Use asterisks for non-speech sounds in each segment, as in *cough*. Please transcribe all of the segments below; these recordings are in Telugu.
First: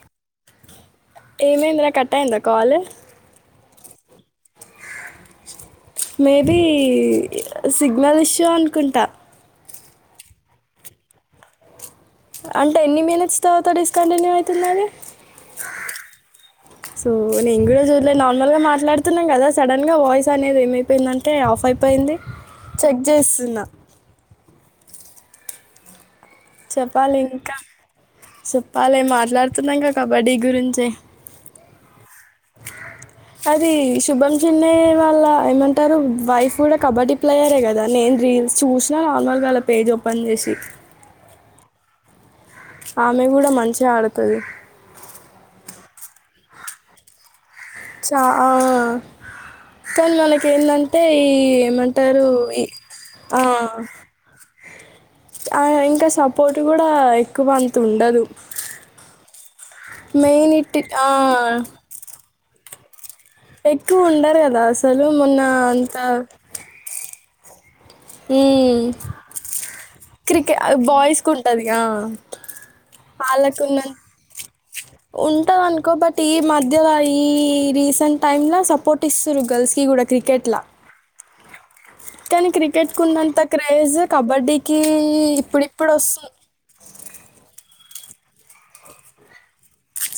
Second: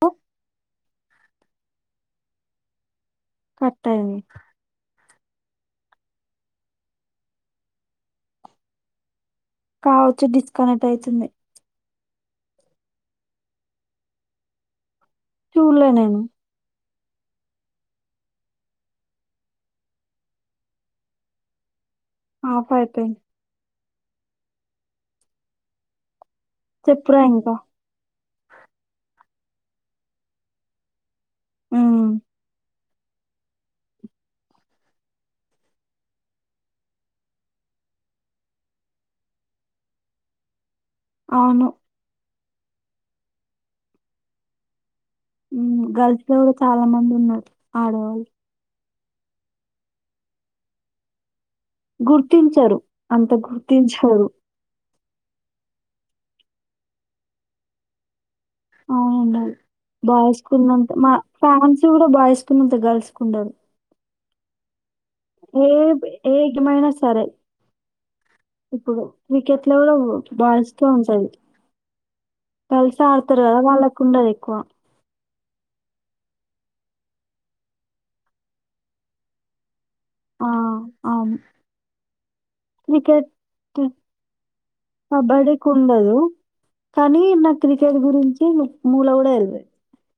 ప్ ఏమైందిరా కట్ అయిందా కాల్ కట్ అయింది మేబీ సిగ్నల్ ఇష్యూ అనుకుంటా కావచ్చు డిస్కనెక్ట్ అయితుంది అంటే ఎన్ని మినిట్స్ తర్వాత డిస్కంటిన్యూ అయితుంది అది చూడలే నేను సో నేను కూడా చూడలేదు నార్మల్ గా మాట్లాడుతున్నాం కదా సడన్ గా వాయిస్ అనేది ఏమైపోయిందంటే ఆఫ్ అయి పోయింది ఆఫ్ చెక్ అయిపోయింది చేస్తున్నా చెప్పాలి ఇంకా చెప్పాలి మాట్లాడ్ తున్న ఇంకా కబడ్డీ గురించే ఆ అది శుభం చిన్నే వాళ్ళ ఏమంటారు వైఫ్ కూడా కబడ్డీ ప్లేయరే కదా నేను రీల్స్ చూసిన నార్మల్గాళ పేజ్ ఓపెన్ చేసి అవును ఆమె కూడా మంచిగా ఆడుతది గర్ల్స్ లో చాలా మంది ఉన్నారు చా ఆడవాళ్ళు కానీ మనకి ఏందంటే ఈ ఏమంటారు ఈ గుర్తించరు అంత ఆ గుర్తించారు ఆ ఇంకా సపోర్ట్ కూడా ఎక్కువ అంత ఉండదు అవునం మెయిన్ ఇట్ బాయ్స్కున్నంత ఆ మా ఫ్యాన్స్ కూడా బాయ్స్ కున్నంత గర్ల్స్ కు ఉండరు ఎక్కువ ఉండర్ కదా అసలు మొన్న ఏ అంత ఏ గేమైనా సరే మ్మ్. ఇప్పుడు క్రికెట్ లో కూడా క్రికెట్ బయిస్కె బాయ్స్కి ఉంటంది ఉంటుంది కల్స్ ఆడతారు కదా వాళ్ళకు ఉండదు ఎక్కువ ఉంటంది అనుకో బట్ ఈ మధ్యల ఈ రీసెంట్ టైమ్ లో సపోర్ట్ ఇస్తుారు గర్ల్స్ కి కూడా ఆ క్రికెట్లా అవును కానీ క్రికెట్ కు ఉన్నంత క్రేజ్ కబడ్డీకి కబడ్డీకి ఇప్పుడిప్పుడు ఉండదు వస్తుంది కానీ నాకు క్రికెట్ గురించి మూల కూడా తెలవదు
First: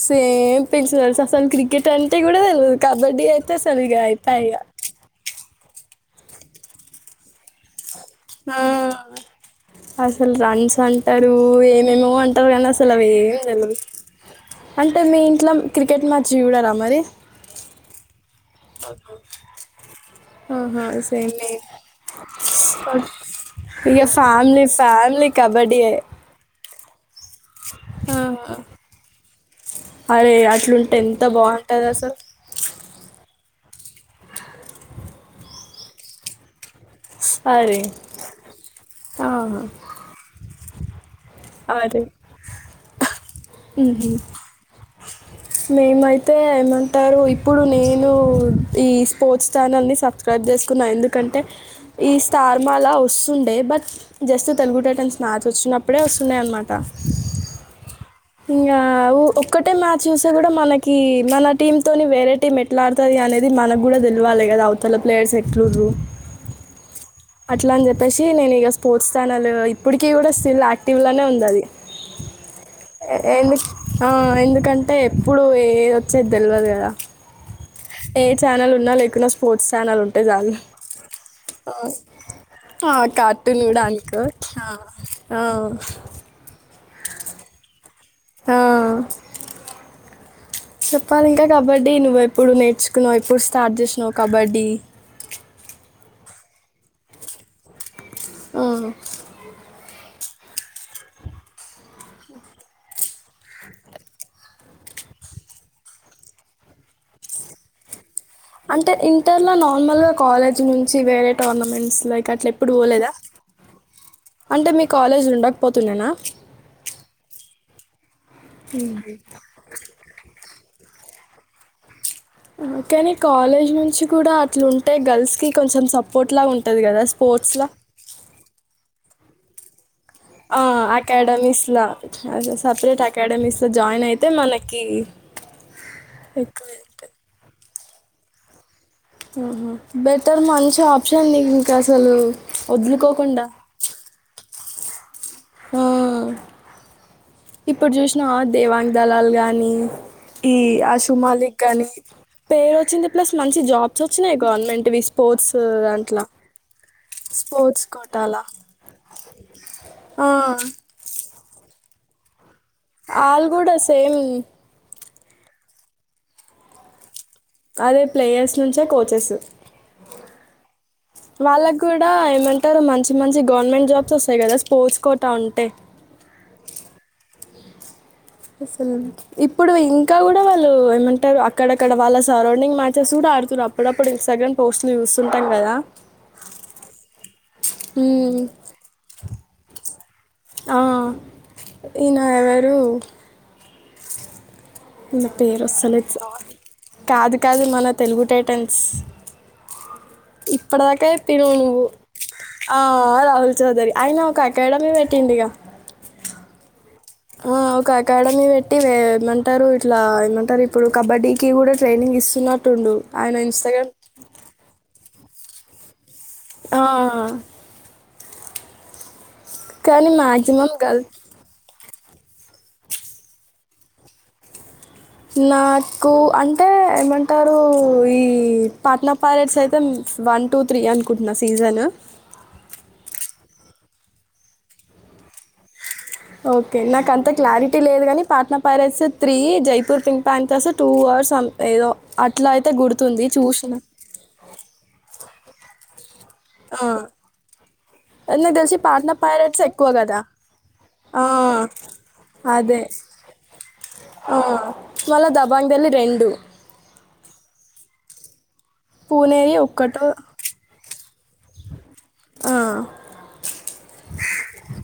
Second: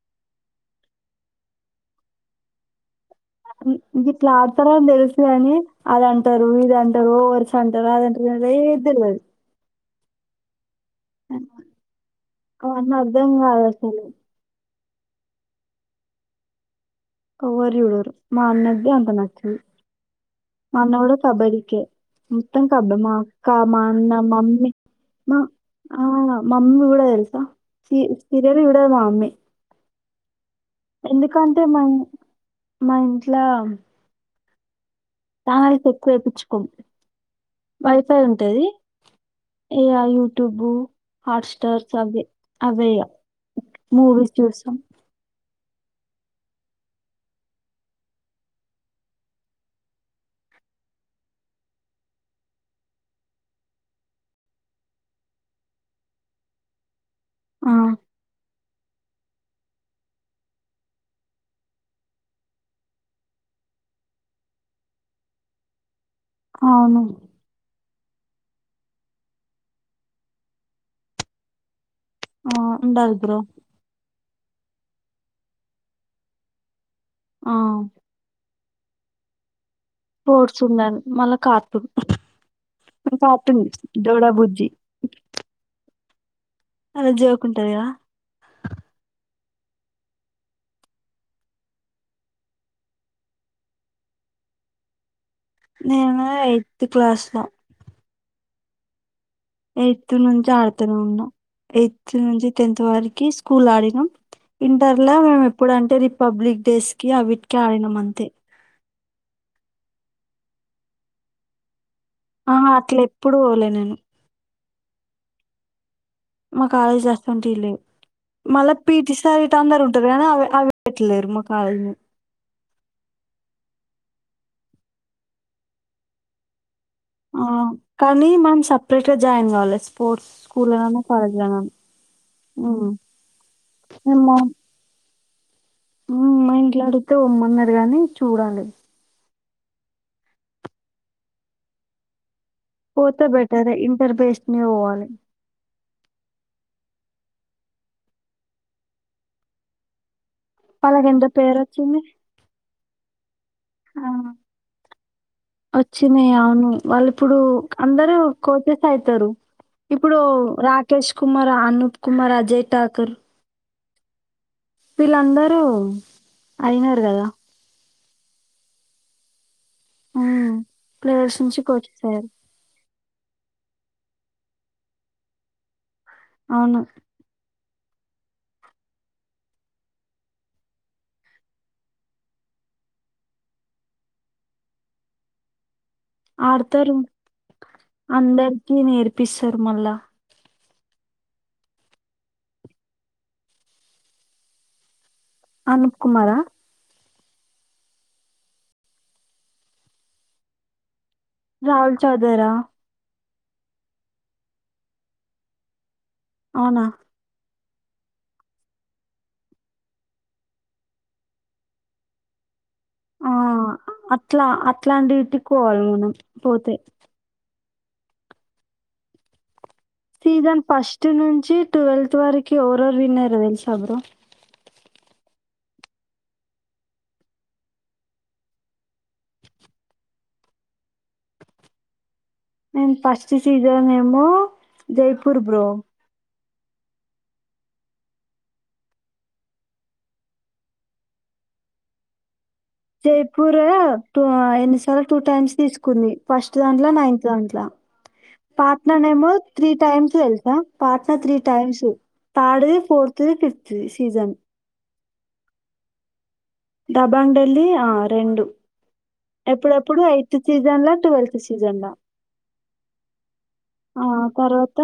సేమ్ పెంచ్ అసలు క్రికెట్ అంటే కూడా తెల్వదు కబడ్డీ అయితే అసలు ఇగ ఇది ఇట్లా అయిపాయ్ ఇగ ఆడతారనీ తెలుసు కాని అద అంటారు ఇద అంటారు వరుస అంటారు అదంటారు ఆ అదేదతెల్వది అసలు రన్స్ అసలు అంటారు ఏమేమో అంటారు కానీ అసలు అవన్నీ అవి అర్థం ఏం కాదు తేలవు అసలు. అంటే మీ ఇంట్లో క్రికెట్ మ్యాచ్ చూడారా మరి ఎవ్వరు జుడరు ఆహ మా అన్న కూడా సేం కబడ్డీకే. మొత్తం కబడ్డీ. మా అక్క, మా ఇక అన్న, ఫ్యామిలీ మమ్మీ ఫ్యామిలీ కబడ్డీ స సీరియల్లు చూడదు మ మమ్మీ అరే అ ఎందుకంటే మ ఇ మా ఇ ట్ల చానెల్స్ ఎక్కువేపిచ్చుకోమ్ అరే వైఫై ఉంటది ఆహా ఇగ యూట్యూబు హాట్స్టార్స్ అరే అవే అవే ఈగ ఉహు మూవీస్ చూస్తాం యితే ఏమంటారు ఇప్పుడు నేను ఈ స్పోర్ట్స్ ఛానల్ని సబ్స్క్రైబ్ చేసుకున్నాను ఎందుకంటే ఈ స్టార్ మా అలా వస్తుండే but just Telugu Titans match వచ్చినప్పుడే వ సన్నా అనమాట ఆ ఇంకా ఒక్కటే మ్యాచ్ చూస్తే కూడా మనకి మన టీమ్ తోని వేరే టీమ్ ఎట్లా ఆడుతుంది అనేది మనకు కూడా తెలివాలి కదా అవతల ప్లేయర్స్ ఎట్లురు అవును అట్లా అని చెప్పేసి నేను ఇక స్పోర్స్ ఛానల్ ఇప్పటికీ కూడా స్టిల్ యాక్టివ్ లానే ఉంది ఆది ఆ ఉండాలి బ్రో ఎందు ఆ ఎందుకంటే ఎప్పుడు ఏది వచ్చే తెల్వదు కదా ఆ ఏ చానల్ ఉన్న లేకున స్పోర్ పోడ్చున్నాను మళ్ళా కార్టూన్ ఆ కార్టూన్ కూడా అనుకో డోడా బుజ్జి ఆ అలా జాకుంటాది కదా హా చెప్పాలి ఇంకా కబడ్డీ నువ్వు ఎప్పుడు నేర్చుకున్నావు ఎప్పుడు స్టార్ట్ చేసినావు్ కబడ్డీ నేను ఎయిత్ క్లాస్ లో ఆ ఎయిత్ నుంచి ఆడుతూనే ఉన్నాం ఎయిత్ నుంచి టెన్త్ వరకి స్కూల్ ఆడినాం ఇంటర్ లో మేము ఎప్పుడంటే రిపబ్లిక్ డేస్ కి అవిటికి ఆడినాం అంతే అంటే ఇంటర్లో నార్మల్గా కాలేజీ నుంచి వేరే టోర్నమెంట్స్ లైక్ ఆ ఎప్పుడు అట్లా పోలేదా ఎప్పుడుూ పోలే నేను అంటే మీ కాలేజ్ ఉండకపోతున్నానా మా కాలేజ్ లో అట్లాంటివి లేవు మళ్ళా పీటీసారి ఇట్ అందరుూ ఉంటారు కానీ అవి అవి వట్లరు మా కాలేజ్ ఆహా కానీ కాలేజ్ నుంచి కూడా అట్లుంటే గర్ల్స్ కి కొంచెం సపోర్ట్ లా ఉంటు ఆ కానీ మనం సపరేట్ గా జాయిన్ కావాలా ఆ అకాడమీస్ అ సపరేట్ అకాడమీస్ లో జాయిన్ అయితే మా మనకి ఉమ్ మా ఇంట్లో అడిగితే పోమనారు కాని చూడాలి ఆహ బెటర్ మంచి ఆప్షన్ నీ ఇంకా అసలు పోతే వదులుకోకుండా బెటర్ ఇంటర్ బెస్ట్ ని అ ఆ ఇప్పుడు చూసినా దేవాంగ దళాలు గాని ఈ వాళ్ళకి అశు ఎంత పేరు మాలిక్ గాని వచ్చింది పేరు వచ్చింది ప్లస్ మంచి ఆ జాబ్స్ వచ్చినాయి గవర్నమెంట్వి స్పోర్ట్స్ దాంట్లో వచ్చినాయి అవును వాళ్ళు ఇప్పుడు స్పోర్ట్స్ అందరు కోటాల కోచెస్ అయితారు ఇప్పుడు ఆ రాకేష్ కుమార్ అనూప్ కుమార్ అజయ్ ఠాకూర్ ఆల్గూడోస్ సేమ్ వీళ్ళందరూ అయినారు కదా అదే ప్లేయర్స్ నుంచే కోచెస్ హు వాళ్ళకి కూడా ఏమంటారు మంచి మంచి గవర్నమెంట్ జాబ్స్ వస్తాయి కదా స్పోర్ట్స్ కోట ఉంటే అవును ఇప్పుడు ఇంకా కూడా వాళ్ళు ఏమంటారు అక్కడక్కడ వాళ్ళ సరౌండింగ్ మ్యాచెస్ కూడా ఆడుతుర్రు అప్పుడప్పుడు ఇస్టా్రామ్ పోస్ట్లు చూస్తుంటాం కదా ఆడతారు మ్మ్. అందరికి నేర్పిస్తారు మళ్ళా ఆ ఈయన ఎవరు ఈయన అనూప్ పేరోస్తాలెద్ స్ కుమారా కాదు కాదు మన తెలుగు టైటన్స్ ఇప్పటిదాకా తిను రాహుల్ చౌదరా ఆ రాహుల్ చౌదరి అయిన ఒక అకాడమీ పెట్టిండు గా అవునా ఆ ఒక అకాడమీ పెట్టి వే ఏమంటారు ఇట్లా ఏమంటారు ఇప్పుడు కబడ్డీకి కూడా ట్రైనింగ్ ఇస్తున్నా ఆ అట్లా అట్లాంటి ట్టికోవాల్ మనం పోతే ఆ కానీ సీజన్ మ్యాక్సిమం గర్ల్ ఫస్ట్ నుంచి టువేల్ టి వరకు ఎవరెవరు వినైర్రో తెల్స బ్రో నాకు అంటే ఏమంటారు ఈ పాట్న ప్యారెట్స్ అయితే వన్ టూ త్రీ అనుకుంటున్నా సీజను నేను ఫస్ట్ సీజన్ ఏమో జైపూర్ బ్రో ఓకే నాకు అంత క్లారిటీ లేదు గానీ Patna pirates three Jaipur pink Panthers two or సం ఎదో ఆ జైపూర్ టు ఆ ఎన్ని సార్ల టూ టైమ్స్ తీసుకుంది ఫస్ట్ ఆ, దాంట్ల నాయింత్ దాంట్ల నాకు తెలిసి పాంట్ల పాట్నా నేమో పైరేట్స్ త్రి ఎక్కువ టైమ్స్ కదా తెల్సు పాత్ర ఆ, త్రీ టైమ్స్ థర్డ్ ది అదే ఫోర్త్ ది ఫిఫ్త్ ది సీజస్ మల్ల దబాంగ్ దేల్లీ రెండు దబాంగ్ డెల్లీ ఆ రెండూ పూణేది ఎప్పుడెప్పుడు ఒక్కటో ఎయిత్ సీజన్ ల టువేల్ సిజన్ల ఆ, ఆ తర్వాత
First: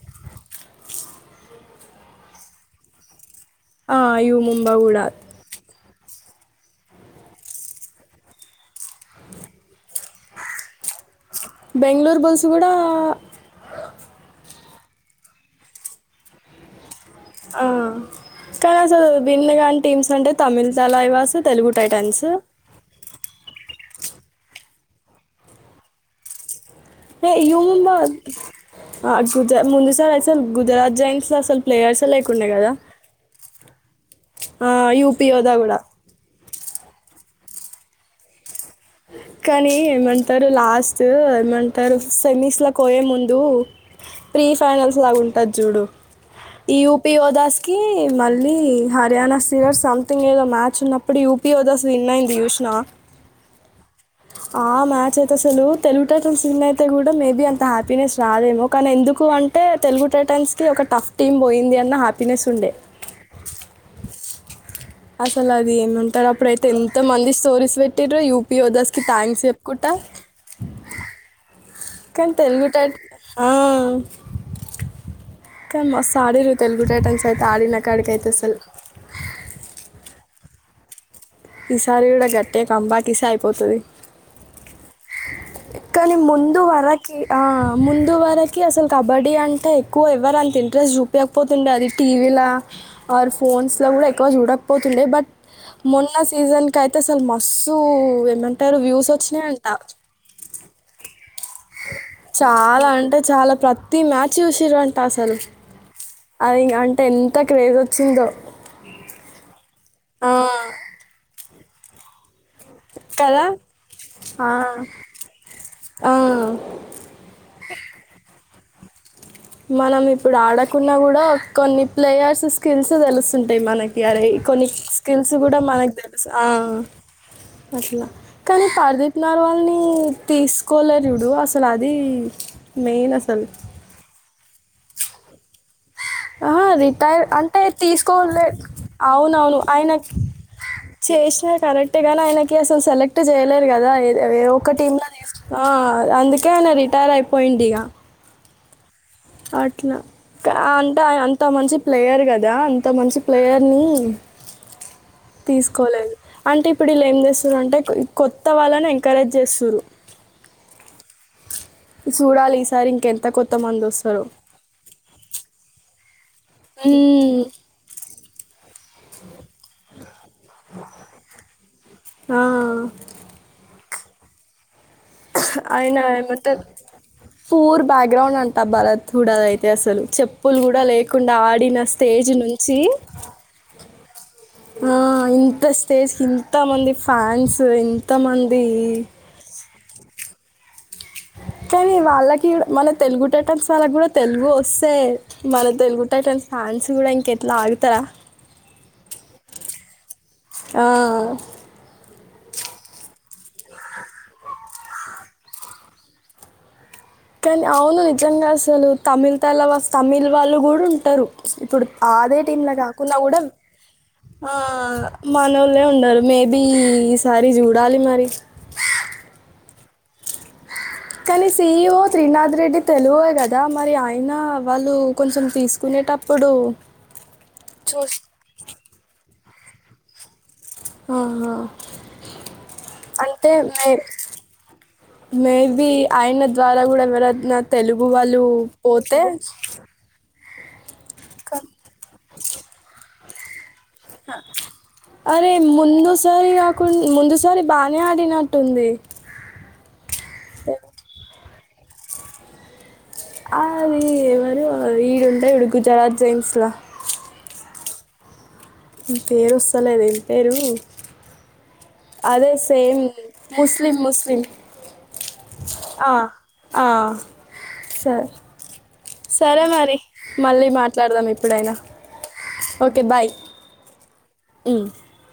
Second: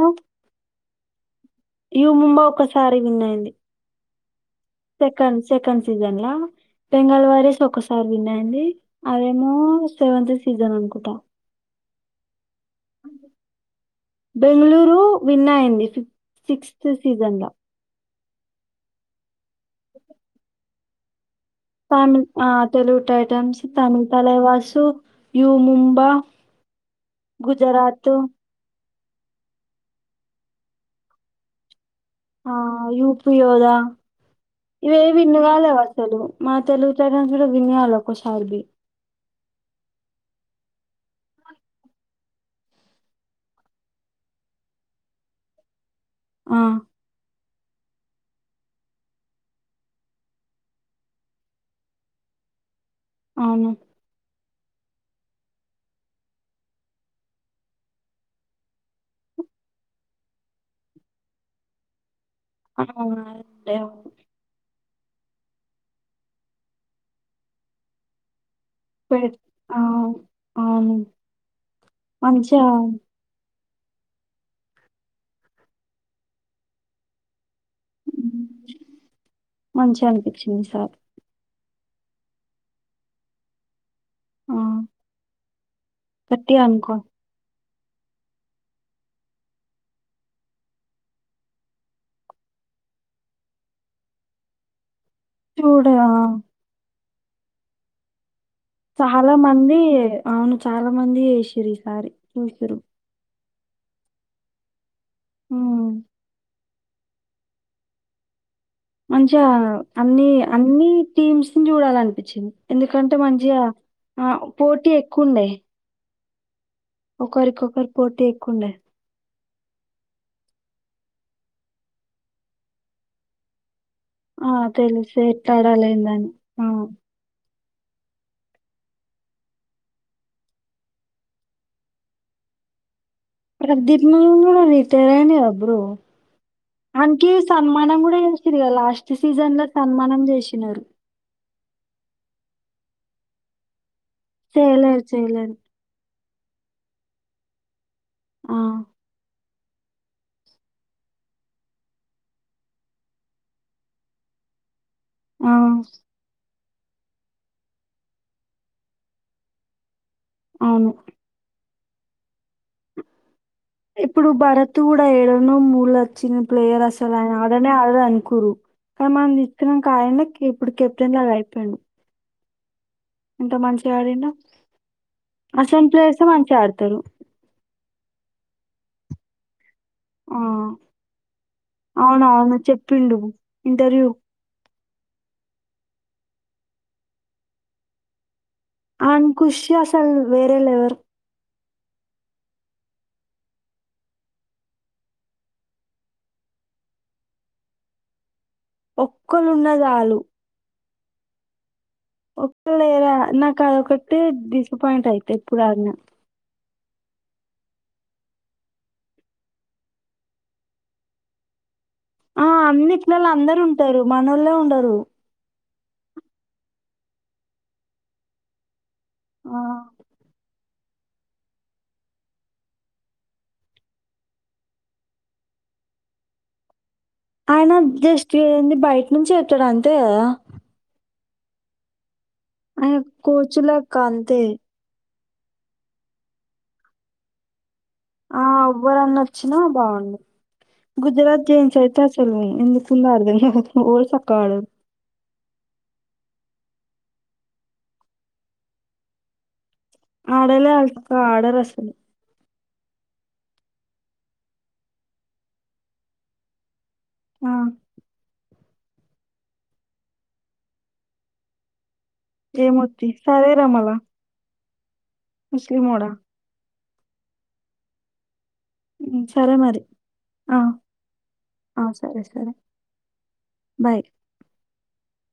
యు ముంబ ఒక్కసారి విన్ అయింది ఆ యూ ముం సెకండ్ సెకండ్ సీజన్ ల బెంగాల్ వారియర్స్ ఒకసారి విన్ అయింది అదేమో సెవెంత్ సీజన్ అనుకుంటా బెంగుళూర్ బుల్స్ గూడ బెంగళూరు విన్ అయింది ఫిఫ్ సిక్స్త్ సీజన్ లా ఆ కనసలు విన్నుగాని టీంసంటే తమిళ్ తలైవాసు తమి ఆ తెలుగు టైటాన్స్ తమిల్ తలైవాసు యూ ముంబ ఏ యూ ముంబ గుజ ముందు సార్ అసలు గుజరాత్ జెంట్స్ అసలు ప్లేయర్స్ లేకుండే ఆ కదా యూపియోదా ఇవేవి యూపీ యోధా కూడా విన్గాలేదు అసలు మా తెలుగు టైటాన్స్ గూడ విన్ గాలే ఒక్కసారికి కని ఏమంటరు లాస్ట్ఏమంటరు సెమిస్లకు పోయే ముందు ఫ్రీ ఫైనల్స్ లాగా ఉంటది చూడూ ఆ ఈ యుపి యోదాస్ కీ మళ్ళీ హర్యానా స్టిల్లర్స్ సామ్థింగ్ ఏదో మ్యాచు ఉన్నపుడు యుపి యోదాస్ విన్ అయింది చూసినవ అవును ఆ మ్యాచ్ అయితే అసలు తెలుగు టైటన్స్ విన్ అయితే గుడా మేబి అంత హ్యాపీనెస్ రదేమో కానీ ఎందుకు అంటే తెలుగు టైటన్స్ కి ఒక టఫ్ టీమ్ పోయింది అన్న హ్యాపీ ఆ అంటే అసలు అది ఏమంటారు అప్పుడైతే ఎంత మంది స్టోరీస్ పెట్టిరు యు పియోదాస్ కి పెట్ థాంక్స్ ఆ చెప్పుకుంటా అవును కన్ మంచిగా తెలుగు టైటా హా కన్ మస్తు ఆడిర్రు తెలుగు టైటాన్స్ ఐతే ఆడిన కడికైతే అసలు ఈసారి ఈసారి కూడా గట్టే కంబాకిీసే అయిపోతుది ఆ కానీ ముందు గట్టిగా అనుకో వరకి ఆ ముందు వరకు అసలు కబడ్డీ అంటే ఎక్కువ ఎవరు అంత ఇంట్రెస్ట్ చూపించకపోతుండే అది టీవీలో ఆర్ ఫోన్స్లో కూడా ఎక్కువ చూడకపోతుండే బట్ చూడు ఆ! మోన్నా సీజన్ క సలు మస్సుూ ఏమంత చాలా మంది అవును చాలా మంది ఈసారి చూసిరు చాలా అంటే చాలా ప్రతి మ్యాచ్ చూసంరెంత అట్టసలు ఉమ్ అదీంగా అంటే ఎంత క్రేజ్ వచ్చిందో మంచిగా అన్ని ఆ, అన్ని టీమ్స్ చూడాలనిపించింది ఎందుకంటే కదా మంచిగా ఆ పోటీ ఎక్కువుండే ఆ. ఒకరికొకరు పోటీ కుండే మనం ఇప్పుడు ఆడకున్నా కూడా కొన్ని ప్లేయర్స్ స్కిల్స్ తెలుస్తుంటాయి మనకి రే ఆ కొన్ని తెలుసు స్కిల్స్ కూడా ఎట్లాడాలి మనకు తెలుసు ఏందని ఆ అట్ల కానీ పర్దీప్ నెర్వాల్ నీ తీసుకోలే చూడు అసలు అది మెయిన్ అసలు ప్రదీప్ ను ను రిటైర్ అయ్యిండు కదా అప్పుడు ఆ రిటైర్ అంటే గూడా తీసుకోలే చేసిర్రు గదా! లాస్ట్ అవునవును సీజన్‌లో ఆయన సన్మానం జేషినారు. చేసినా కరెక్టే కాని ఆయన అసలు సెలెక్ట్ చేయలేరు కదా ఒక టీమ్ చేయలేరు. లో చేయలేరు. ఆ అందుక ఎన రిటైర్ అయిపొయిండిగా ఆ అట్ల అంటే అంత మంచి ప్లేయర్ కదా అంత మంచి ప్లేయర్ని ఆ! తీసుకోలేదు అంటే ఇప్పుడు వీళ్ళు ఏం చేస్తురు అంటే కొత్త వాళ్ళని ఎంకరేజ్ చేస్తురు అవును సూడాలి ఇప్పుడు భరత్ కూడా ఏడు కొనమూలత చిన్న ప్లేయర్ అసలు ఆయన మ్మ్. ఆడనే ఆడద *unintelligible* చినం కాయన ఇప్పుడు కెప్టెన్ లాగా అయిపోయుండు ఆ ఇంత మంచిగాడిండు అయినా మ ఆడతారు. ఫూర్ బా గ్రౌండ్ అంతా భరత్ తూడదయితే అసలు ఆ! చెప్పులు కూడా లేకుండా ఆడిన స్టేజ్ అవునవును. నుంచి చెప్పిండు ఇంటర్వ్యూ. ఆ ఇంత స్టేజ్ ఇంత మంది ఫ్యాన్స్ ఇంత మంది అంకుష్య వేరే లేెవర్ కానీ వాళ్ళకి కూడా మన తెలుగు టైటన్స్ వాళ్ళకి కూడా తెలుగు వస్తే మన తెలుగు టైటన్స్ ఫ్యాన్స్ కూడా ఇంక ఎట్ల ఆగుతారా ఒక్కలున్న చాలు ఆ ఒక్క లేరా నాకు అదొకటి డిసప్పయింట్ అయితే ఇప్పుడు ఆగన కానీ అవును నిజంగా అసలు తమిళ తలవాష్ తమిళ్ వాళ్ళు కూడా ఉంటారు. ఇప్పుడు అదే ఆ టీంలా కాకుండా అన్నిట్లలో కూడా అందరు ఉంటారు మనోళ్ళే ఆ ఉండరు. మనో ఉండరు మేబీ ఈసారి చూడాలి మరి ఆ కానీ సిఈఓ త్రీనాథ్ రెడ్డి తెలుగే కదా మరి, ఆయన వాళ్ళు కొంచెం తీసుకునేటప్పుడు ఆయన చూసి జస్ట్ ఏంది బయట నుంచి డ అంత ఆహా అ కోచులా కా అంతే మేబి ఆయన ద్వారా కూడా ఎవరన్నా తెలుగు వాళ్ళు ఆ పోతే ఎవ్వరన్నా వచ్చినా బాగుండు. గుజరాత్ జన్ చైతా సల్వం ఎందుకుందో అ ఒ సక్కగా లే అరే ముందుసరి అకు ముందు సరి బానే ఆడినట్టుంది ఆడలే అల్ ఆడ రస్ అది ఎవరు ఈడుంటా ఇప్పుడు గుజరాత్ జైమ్స్లా ఆ ఇ పేరు వస్తలేదేంత ఎపేరు అదే సేమ్ ఏమొద్ది ముస్లిం ముస్లిం ముస్లిం వోడా ఆ, ఆ సరే సరే మరి ఆ మళ్ళీ మాట్లాడదాం ఇప్పుడైనా ఆ సరే సరే ఓకే బాయ్ బాయ్ మ్